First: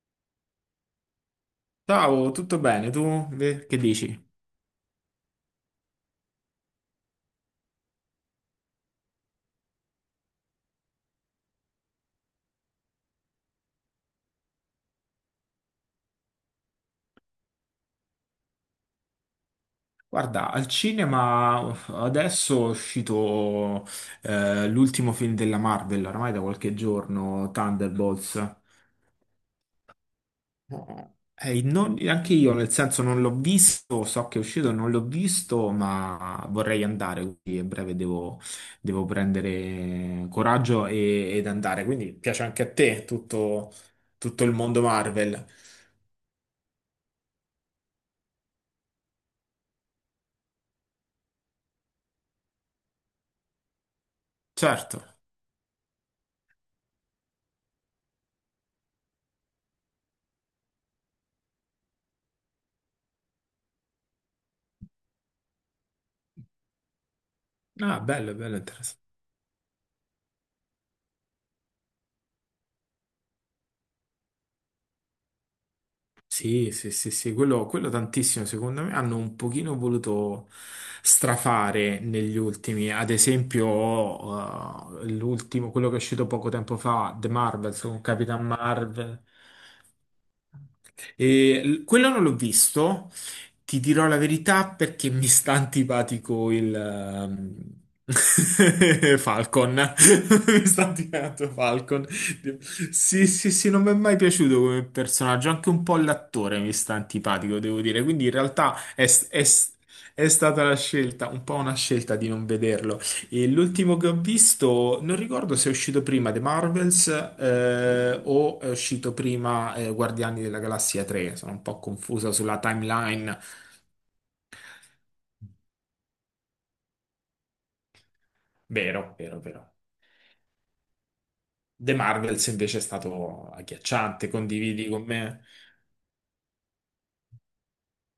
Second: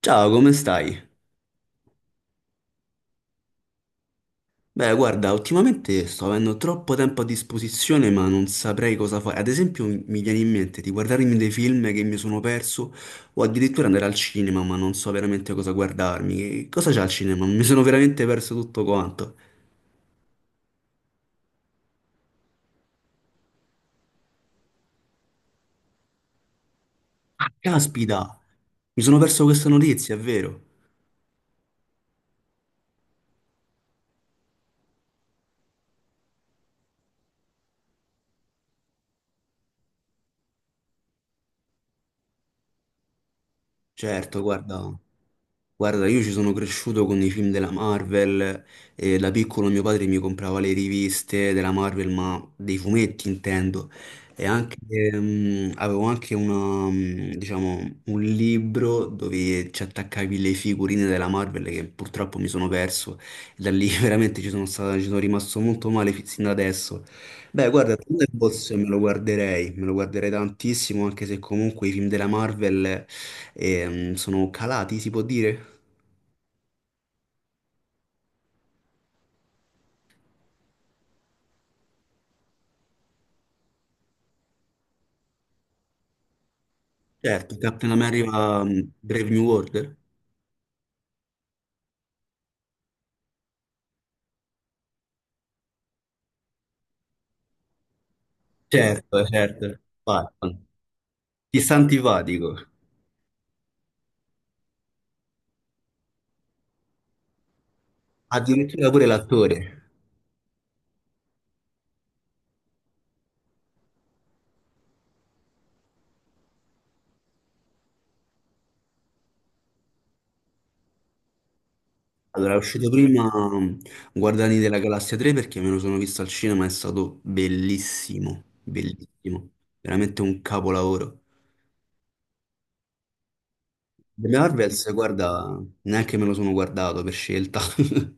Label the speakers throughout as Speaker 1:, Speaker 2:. Speaker 1: Ciao, come stai?
Speaker 2: Ciao, tutto bene? Tu che dici?
Speaker 1: Beh, guarda, ultimamente sto avendo troppo tempo a disposizione, ma non saprei cosa fare. Ad esempio, mi viene in mente di guardarmi dei film che mi sono perso, o addirittura andare al cinema, ma non so veramente cosa guardarmi. Che cosa c'è al cinema? Mi sono veramente perso tutto quanto.
Speaker 2: Guarda, al cinema uff, adesso è uscito l'ultimo film della Marvel, oramai da qualche giorno,
Speaker 1: Caspita,
Speaker 2: Thunderbolts.
Speaker 1: mi sono perso questa notizia, è vero?
Speaker 2: Anche io, nel senso, non l'ho visto, so che è uscito, non l'ho visto, ma vorrei andare, quindi a breve devo prendere ed andare. Quindi piace anche a te
Speaker 1: Certo,
Speaker 2: tutto il mondo
Speaker 1: guarda,
Speaker 2: Marvel.
Speaker 1: guarda, io ci sono cresciuto con i film della Marvel e da piccolo mio padre mi comprava le riviste della Marvel, ma dei fumetti intendo, e anche,
Speaker 2: Certo.
Speaker 1: avevo anche una, diciamo, un libro dove ci attaccavi le figurine della Marvel che purtroppo mi sono perso, e da lì veramente ci sono stato, ci sono rimasto molto male sin da adesso. Beh, guarda,
Speaker 2: Ah, bello, bello,
Speaker 1: Thunderbolts
Speaker 2: interessante.
Speaker 1: me lo guarderei tantissimo, anche se comunque i film della Marvel sono calati, si può dire?
Speaker 2: Sì, sì, sì, sì, quello tantissimo, secondo me hanno un pochino voluto strafare negli ultimi, ad esempio l'ultimo, quello che è uscito poco tempo fa, The
Speaker 1: Certo,
Speaker 2: Marvels
Speaker 1: Captain
Speaker 2: con Capitan
Speaker 1: America,
Speaker 2: Marvel.
Speaker 1: Brave New World?
Speaker 2: Quello non l'ho visto, ti dirò la verità perché mi sta antipatico il
Speaker 1: Certo,
Speaker 2: Falcon.
Speaker 1: certo, Batman.
Speaker 2: Mi sta antipatico
Speaker 1: Ti sta
Speaker 2: Falcon.
Speaker 1: antipatico.
Speaker 2: Sì, sì, sì, non mi è mai piaciuto come personaggio. Anche un po' l'attore mi sta antipatico, devo dire. Quindi in realtà
Speaker 1: Addirittura pure l'attore.
Speaker 2: è stata la scelta, un po' una scelta di non vederlo. E l'ultimo che ho visto, non ricordo se è uscito prima The Marvels o è uscito prima Guardiani della Galassia 3. Sono un po' confusa
Speaker 1: Allora, è
Speaker 2: sulla
Speaker 1: uscito prima
Speaker 2: timeline.
Speaker 1: Guardiani della Galassia 3 perché me lo sono visto al cinema, è stato bellissimo,
Speaker 2: Vero, vero,
Speaker 1: bellissimo,
Speaker 2: vero.
Speaker 1: veramente un capolavoro.
Speaker 2: The Marvels invece è stato
Speaker 1: The
Speaker 2: agghiacciante,
Speaker 1: Marvels,
Speaker 2: condividi con me?
Speaker 1: guarda, neanche me lo sono guardato per scelta.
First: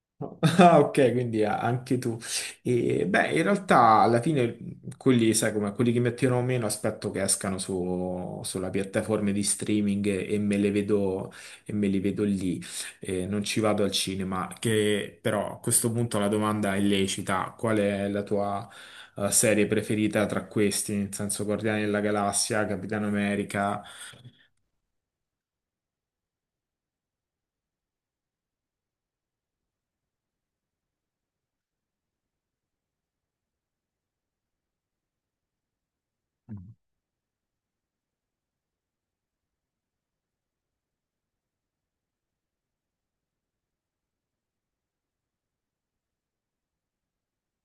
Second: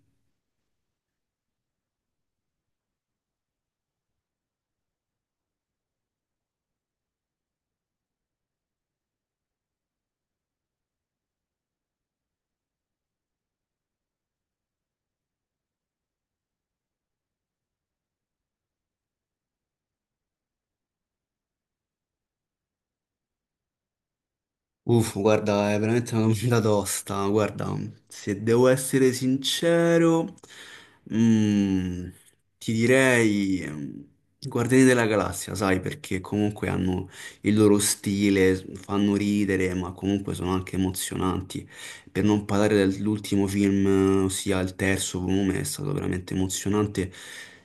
Speaker 2: Ah, ok, quindi anche tu. E, beh, in realtà alla fine quelli, sai come, quelli che mi attirano meno aspetto che escano sulla piattaforma di streaming e me le vedo, e me li vedo lì. E non ci vado al cinema, che però a questo punto la domanda è lecita. Qual è la tua serie preferita tra questi? Nel senso Guardiani della Galassia, Capitano America...
Speaker 1: Uff, guarda, è veramente una domanda tosta. Guarda, se devo essere sincero, mm, ti direi mm, i Guardiani della Galassia, sai, perché comunque hanno il loro stile, fanno ridere, ma comunque sono anche emozionanti. Per non parlare dell'ultimo film, ossia il terzo volume, è stato veramente emozionante.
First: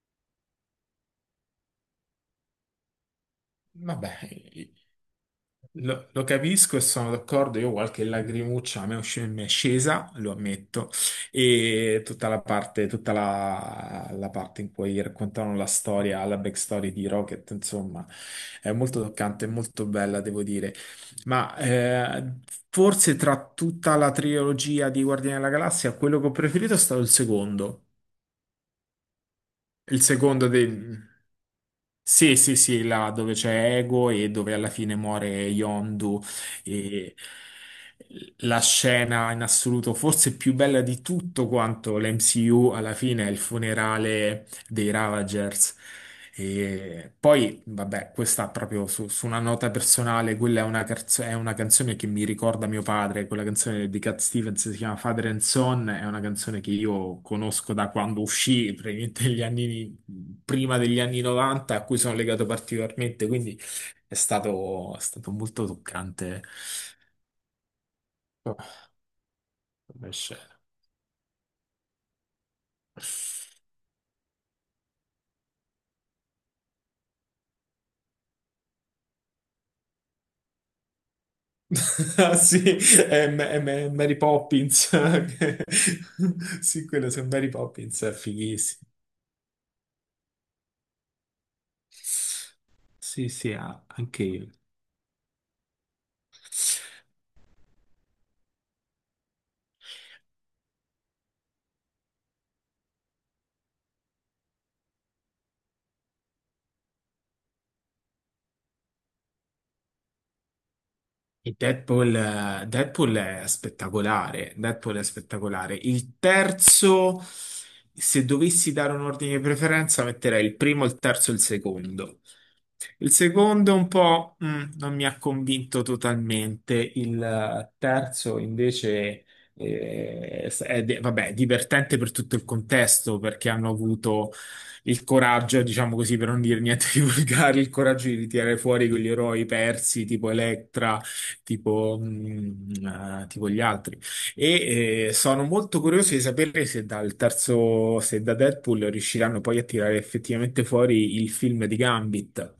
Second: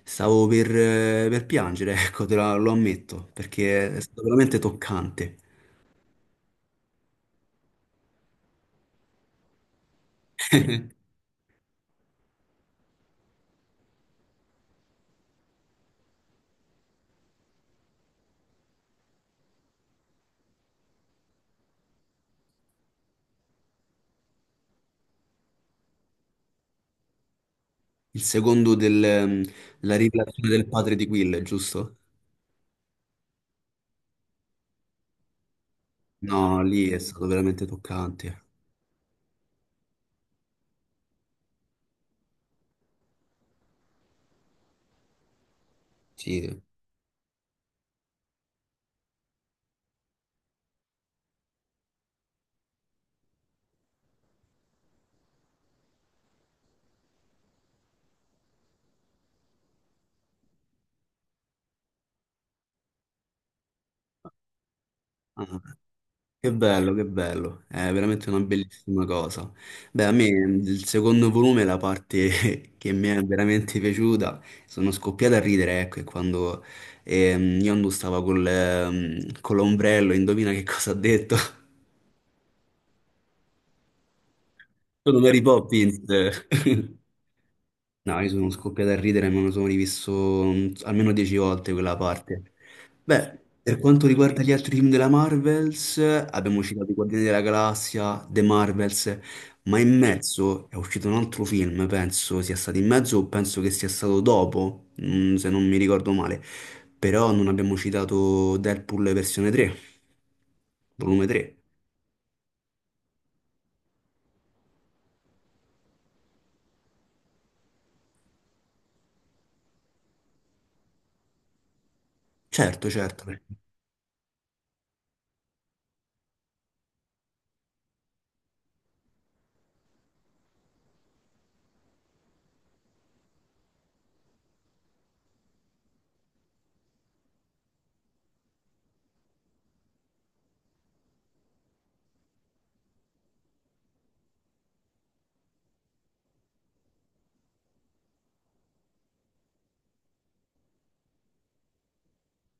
Speaker 1: Stavo per piangere, ecco, lo ammetto, perché è
Speaker 2: Vabbè,
Speaker 1: stato veramente toccante.
Speaker 2: lo capisco e sono d'accordo. Io qualche lagrimuccia a me è mi è scesa, lo ammetto, e tutta la parte, la parte in cui raccontano la storia, la backstory di Rocket, insomma, è molto toccante, molto bella, devo dire. Ma forse tra tutta la trilogia di Guardiani della Galassia, quello che ho preferito è stato il secondo.
Speaker 1: Il secondo del, la
Speaker 2: Il secondo
Speaker 1: rivelazione del padre di
Speaker 2: dei...
Speaker 1: Will, giusto?
Speaker 2: Sì, sì, sì, là dove c'è Ego e dove alla fine muore Yondu.
Speaker 1: No, lì è
Speaker 2: E
Speaker 1: stato veramente toccante.
Speaker 2: la scena in assoluto, forse più bella di tutto quanto l'MCU, alla fine è il funerale dei Ravagers.
Speaker 1: Sì.
Speaker 2: E poi, vabbè, questa proprio su una nota personale, quella è è una canzone che mi ricorda mio padre, quella canzone di Cat Stevens si chiama Father and Son, è una canzone che io conosco da quando uscì, prima degli anni 90, a cui sono legato particolarmente, quindi è stato
Speaker 1: Ah,
Speaker 2: molto toccante.
Speaker 1: che bello, che bello. È veramente una
Speaker 2: Oh,
Speaker 1: bellissima cosa. Beh,
Speaker 2: come
Speaker 1: a me
Speaker 2: scena.
Speaker 1: il secondo volume, la parte che mi è veramente piaciuta, sono scoppiato a ridere, ecco, è quando Yondu stava col, con l'ombrello, indovina che cosa ha detto?
Speaker 2: Ah, sì, è Mary Poppins.
Speaker 1: Sono Mary
Speaker 2: che-
Speaker 1: Poppins.
Speaker 2: Sì, quello su Mary Poppins è
Speaker 1: No, io sono
Speaker 2: fighissimo.
Speaker 1: scoppiato a ridere, me lo sono rivisto mm, almeno dieci volte quella parte.
Speaker 2: Sì,
Speaker 1: Beh,
Speaker 2: sì,
Speaker 1: per
Speaker 2: ah,
Speaker 1: quanto
Speaker 2: anche
Speaker 1: riguarda gli
Speaker 2: io.
Speaker 1: altri film della Marvels, abbiamo citato i Guardiani della Galassia, The Marvels, ma in mezzo è uscito un altro film, penso sia stato in mezzo o penso che sia stato dopo, mm, se non mi ricordo male. Però non abbiamo citato Deadpool versione 3, volume
Speaker 2: E
Speaker 1: 3.
Speaker 2: Deadpool, Deadpool è spettacolare. Deadpool è spettacolare. Il terzo, se dovessi dare un ordine di preferenza, metterei il primo, il terzo e il secondo.
Speaker 1: Certo,
Speaker 2: Il
Speaker 1: certo.
Speaker 2: secondo un po' non mi ha convinto totalmente, il terzo invece divertente per tutto il contesto perché hanno avuto il coraggio, diciamo così, per non dire niente di volgare, il coraggio di ritirare fuori quegli eroi persi tipo Electra, tipo gli altri. Sono molto curioso di sapere se dal terzo, se da Deadpool riusciranno poi a tirare effettivamente fuori il film di Gambit.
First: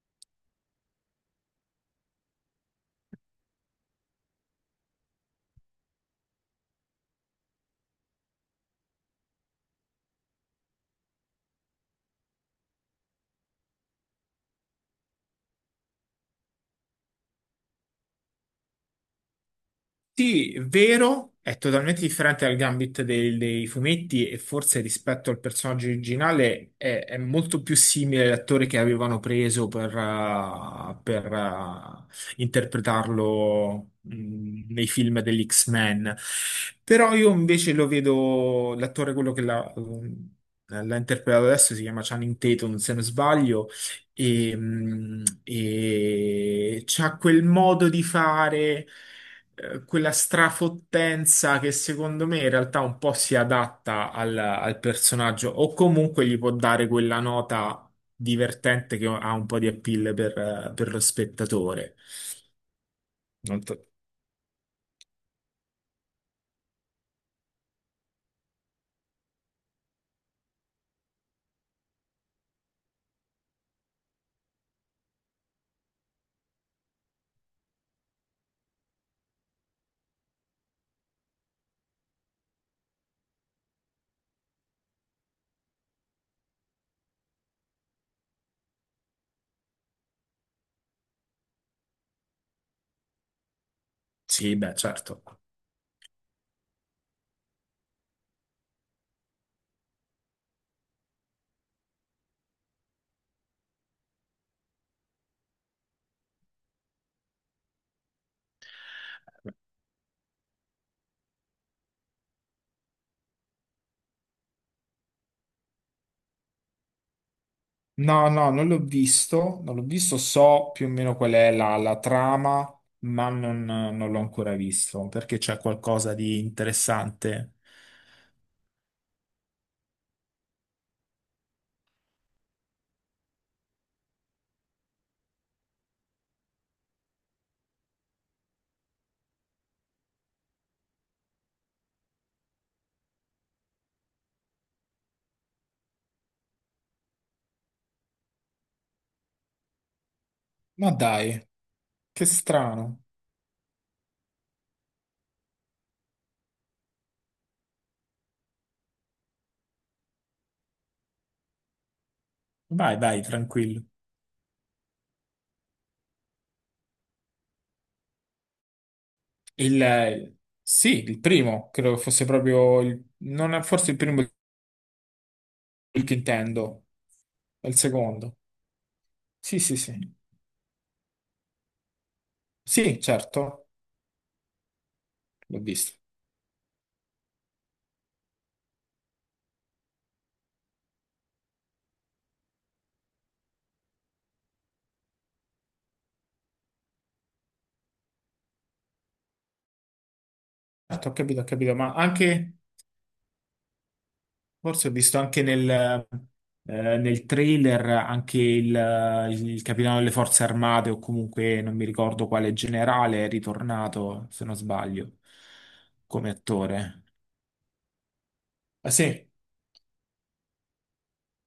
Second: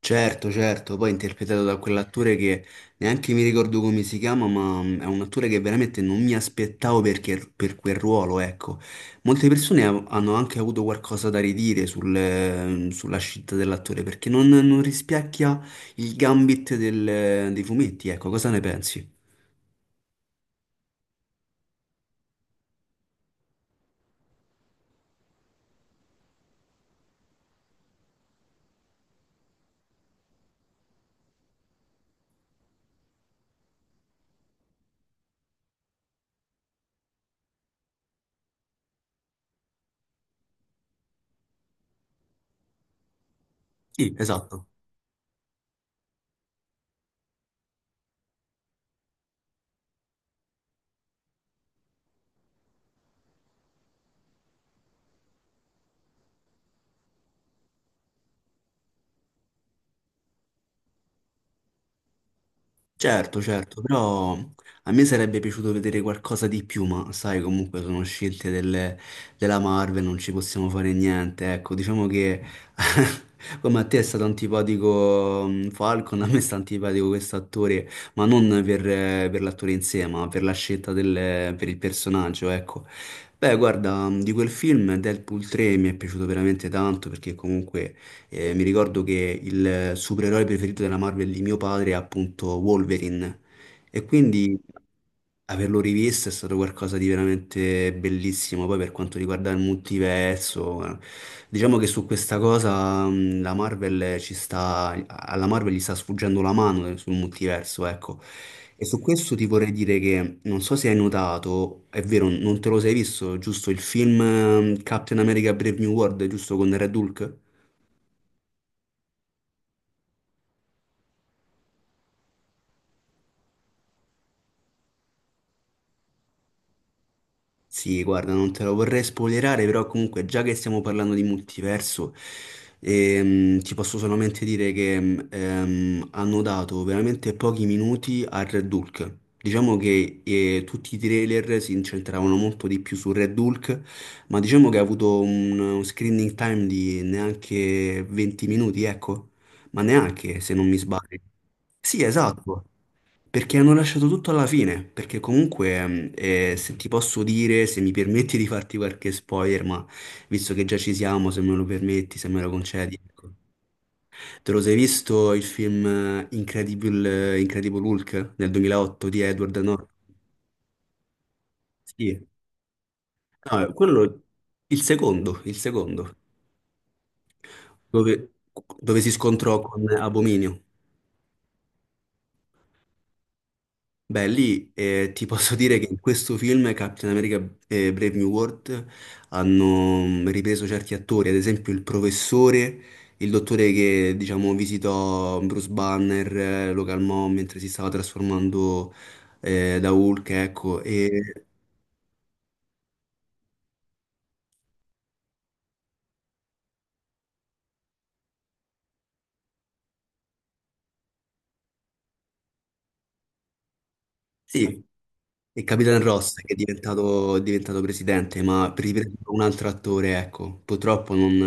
Speaker 1: Certo, certo, poi interpretato da quell'attore che neanche mi ricordo come si chiama, ma mm, è un attore che veramente non mi aspettavo perché, per quel ruolo, ecco. Molte persone hanno anche avuto qualcosa da ridire sul, sulla scelta dell'attore perché non, non rispecchia il gambit dei fumetti, ecco, cosa ne pensi?
Speaker 2: Sì, vero, è totalmente differente dal Gambit dei fumetti e forse rispetto al personaggio originale è molto più simile all'attore che avevano preso per interpretarlo, nei film degli X-Men. Però io invece lo vedo, l'attore quello che l'ha interpretato adesso si chiama Channing Tatum, se non sbaglio,
Speaker 1: Sì, esatto.
Speaker 2: e c'ha quel modo di fare quella strafottenza che secondo me in realtà un po' si adatta al personaggio o comunque gli può dare quella nota divertente che ha un po' di appeal per lo spettatore.
Speaker 1: Certo,
Speaker 2: Non
Speaker 1: certo,
Speaker 2: to-
Speaker 1: però a me sarebbe piaciuto vedere qualcosa di più, ma sai, comunque sono scelte della Marvel, non ci possiamo fare niente. Ecco, diciamo che come a te è stato antipatico mm, Falcon, a me sta antipatico questo attore, ma non per, per l'attore in sé, ma per la scelta del, per il personaggio, ecco. Beh, guarda, mm, di quel film Deadpool 3 mi è piaciuto veramente tanto perché comunque mi ricordo che il supereroe preferito della Marvel di mio padre è appunto Wolverine e
Speaker 2: Sì,
Speaker 1: quindi
Speaker 2: beh, certo.
Speaker 1: averlo rivisto è stato qualcosa di veramente bellissimo. Poi per quanto riguarda il multiverso, diciamo che su questa cosa la Marvel ci sta, alla Marvel gli sta sfuggendo la mano sul multiverso, ecco. E su questo ti vorrei dire che non so se hai notato, è vero, non te lo sei visto, giusto il film Captain America Brave New World, giusto con Red Hulk?
Speaker 2: No, no, non l'ho visto, non l'ho visto, so più o meno qual è la trama, ma non l'ho ancora visto perché c'è qualcosa di interessante.
Speaker 1: Sì, guarda, non te lo vorrei spoilerare, però comunque già che stiamo parlando di multiverso, ti posso solamente dire che hanno dato veramente pochi minuti a Red Hulk. Diciamo che tutti i trailer si incentravano molto di più su Red Hulk, ma diciamo che ha avuto un screening time di neanche 20 minuti, ecco, ma neanche se non mi
Speaker 2: Ma
Speaker 1: sbaglio.
Speaker 2: dai,
Speaker 1: Sì,
Speaker 2: che
Speaker 1: esatto.
Speaker 2: strano.
Speaker 1: Perché hanno lasciato tutto alla fine, perché comunque, se ti posso dire, se mi permetti di farti qualche spoiler, ma visto che già ci siamo, se me lo permetti, se me lo
Speaker 2: Vai,
Speaker 1: concedi,
Speaker 2: vai,
Speaker 1: ecco.
Speaker 2: tranquillo.
Speaker 1: Te lo sei visto il film Incredible Hulk del 2008 di Edward Norton?
Speaker 2: Sì, il primo, credo che fosse
Speaker 1: Sì.
Speaker 2: proprio il, non
Speaker 1: No,
Speaker 2: è forse il primo
Speaker 1: quello,
Speaker 2: il
Speaker 1: il secondo,
Speaker 2: che intendo, è il
Speaker 1: dove,
Speaker 2: secondo.
Speaker 1: dove si
Speaker 2: Sì,
Speaker 1: scontrò
Speaker 2: sì,
Speaker 1: con
Speaker 2: sì.
Speaker 1: Abominio.
Speaker 2: Sì, certo,
Speaker 1: Beh, lì ti posso
Speaker 2: l'ho
Speaker 1: dire che
Speaker 2: visto.
Speaker 1: in questo film Captain America e Brave New World hanno mm, ripreso certi attori, ad esempio il professore, il dottore che diciamo visitò Bruce Banner, lo calmò mentre si stava trasformando da Hulk, ecco,
Speaker 2: Certo,
Speaker 1: e
Speaker 2: ho capito, ma anche, forse ho visto anche nel trailer anche il capitano delle forze armate o comunque non mi ricordo quale generale è ritornato, se non
Speaker 1: sì,
Speaker 2: sbaglio,
Speaker 1: e Capitan
Speaker 2: come
Speaker 1: Ross che
Speaker 2: attore.
Speaker 1: è diventato presidente, ma
Speaker 2: Ah, sì?
Speaker 1: riprendendo un altro attore, ecco, purtroppo non,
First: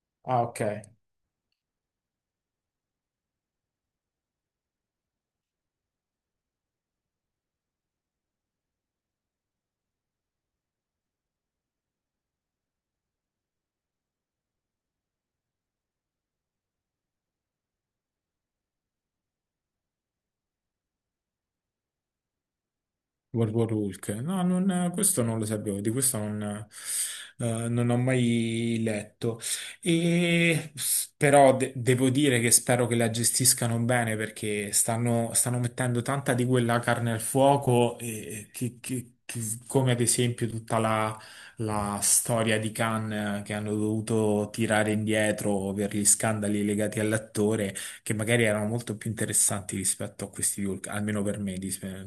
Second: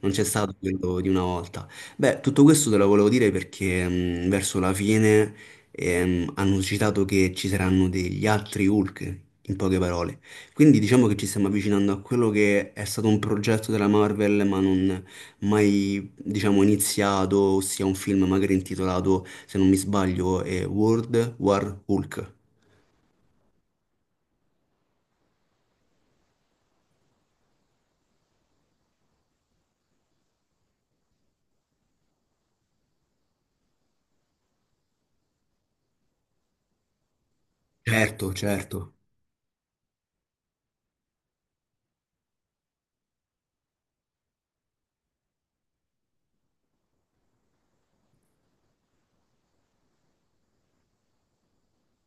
Speaker 1: non c'è
Speaker 2: Ah,
Speaker 1: stato
Speaker 2: ok.
Speaker 1: quello di una volta. Beh, tutto questo te lo volevo dire perché verso la fine hanno citato che ci saranno degli altri Hulk, in poche parole. Quindi diciamo che ci stiamo avvicinando a quello che è stato un progetto della Marvel, ma non mai, diciamo, iniziato, ossia un film magari intitolato, se non mi sbaglio, è World War Hulk.
Speaker 2: World War Hulk. No, questo non lo sapevo, di questo non ho mai letto. Però devo dire che spero che la gestiscano bene perché stanno mettendo tanta di quella carne al fuoco,
Speaker 1: Certo,
Speaker 2: come ad esempio tutta la storia di Khan che hanno dovuto tirare indietro per gli scandali legati all'attore che magari erano molto più interessanti rispetto a questi di Hulk, almeno per me.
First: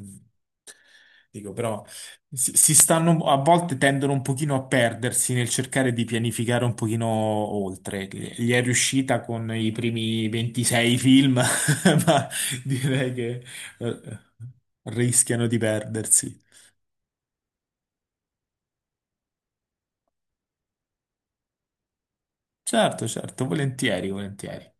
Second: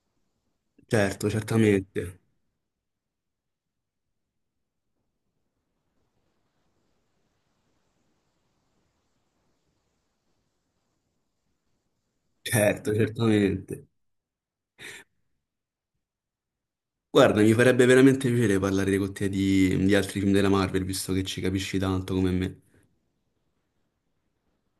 Speaker 1: certo,
Speaker 2: Dico, però
Speaker 1: certamente,
Speaker 2: si stanno a volte tendono un pochino a perdersi nel cercare di pianificare un pochino oltre. Gli è riuscita con i primi 26 film, ma
Speaker 1: certo,
Speaker 2: direi che
Speaker 1: certamente.
Speaker 2: eh, rischiano di perdersi.
Speaker 1: Guarda, mi farebbe veramente piacere parlare con te di altri film della Marvel, visto che ci capisci tanto come me.
Speaker 2: Certo, certo, volentieri, volentieri.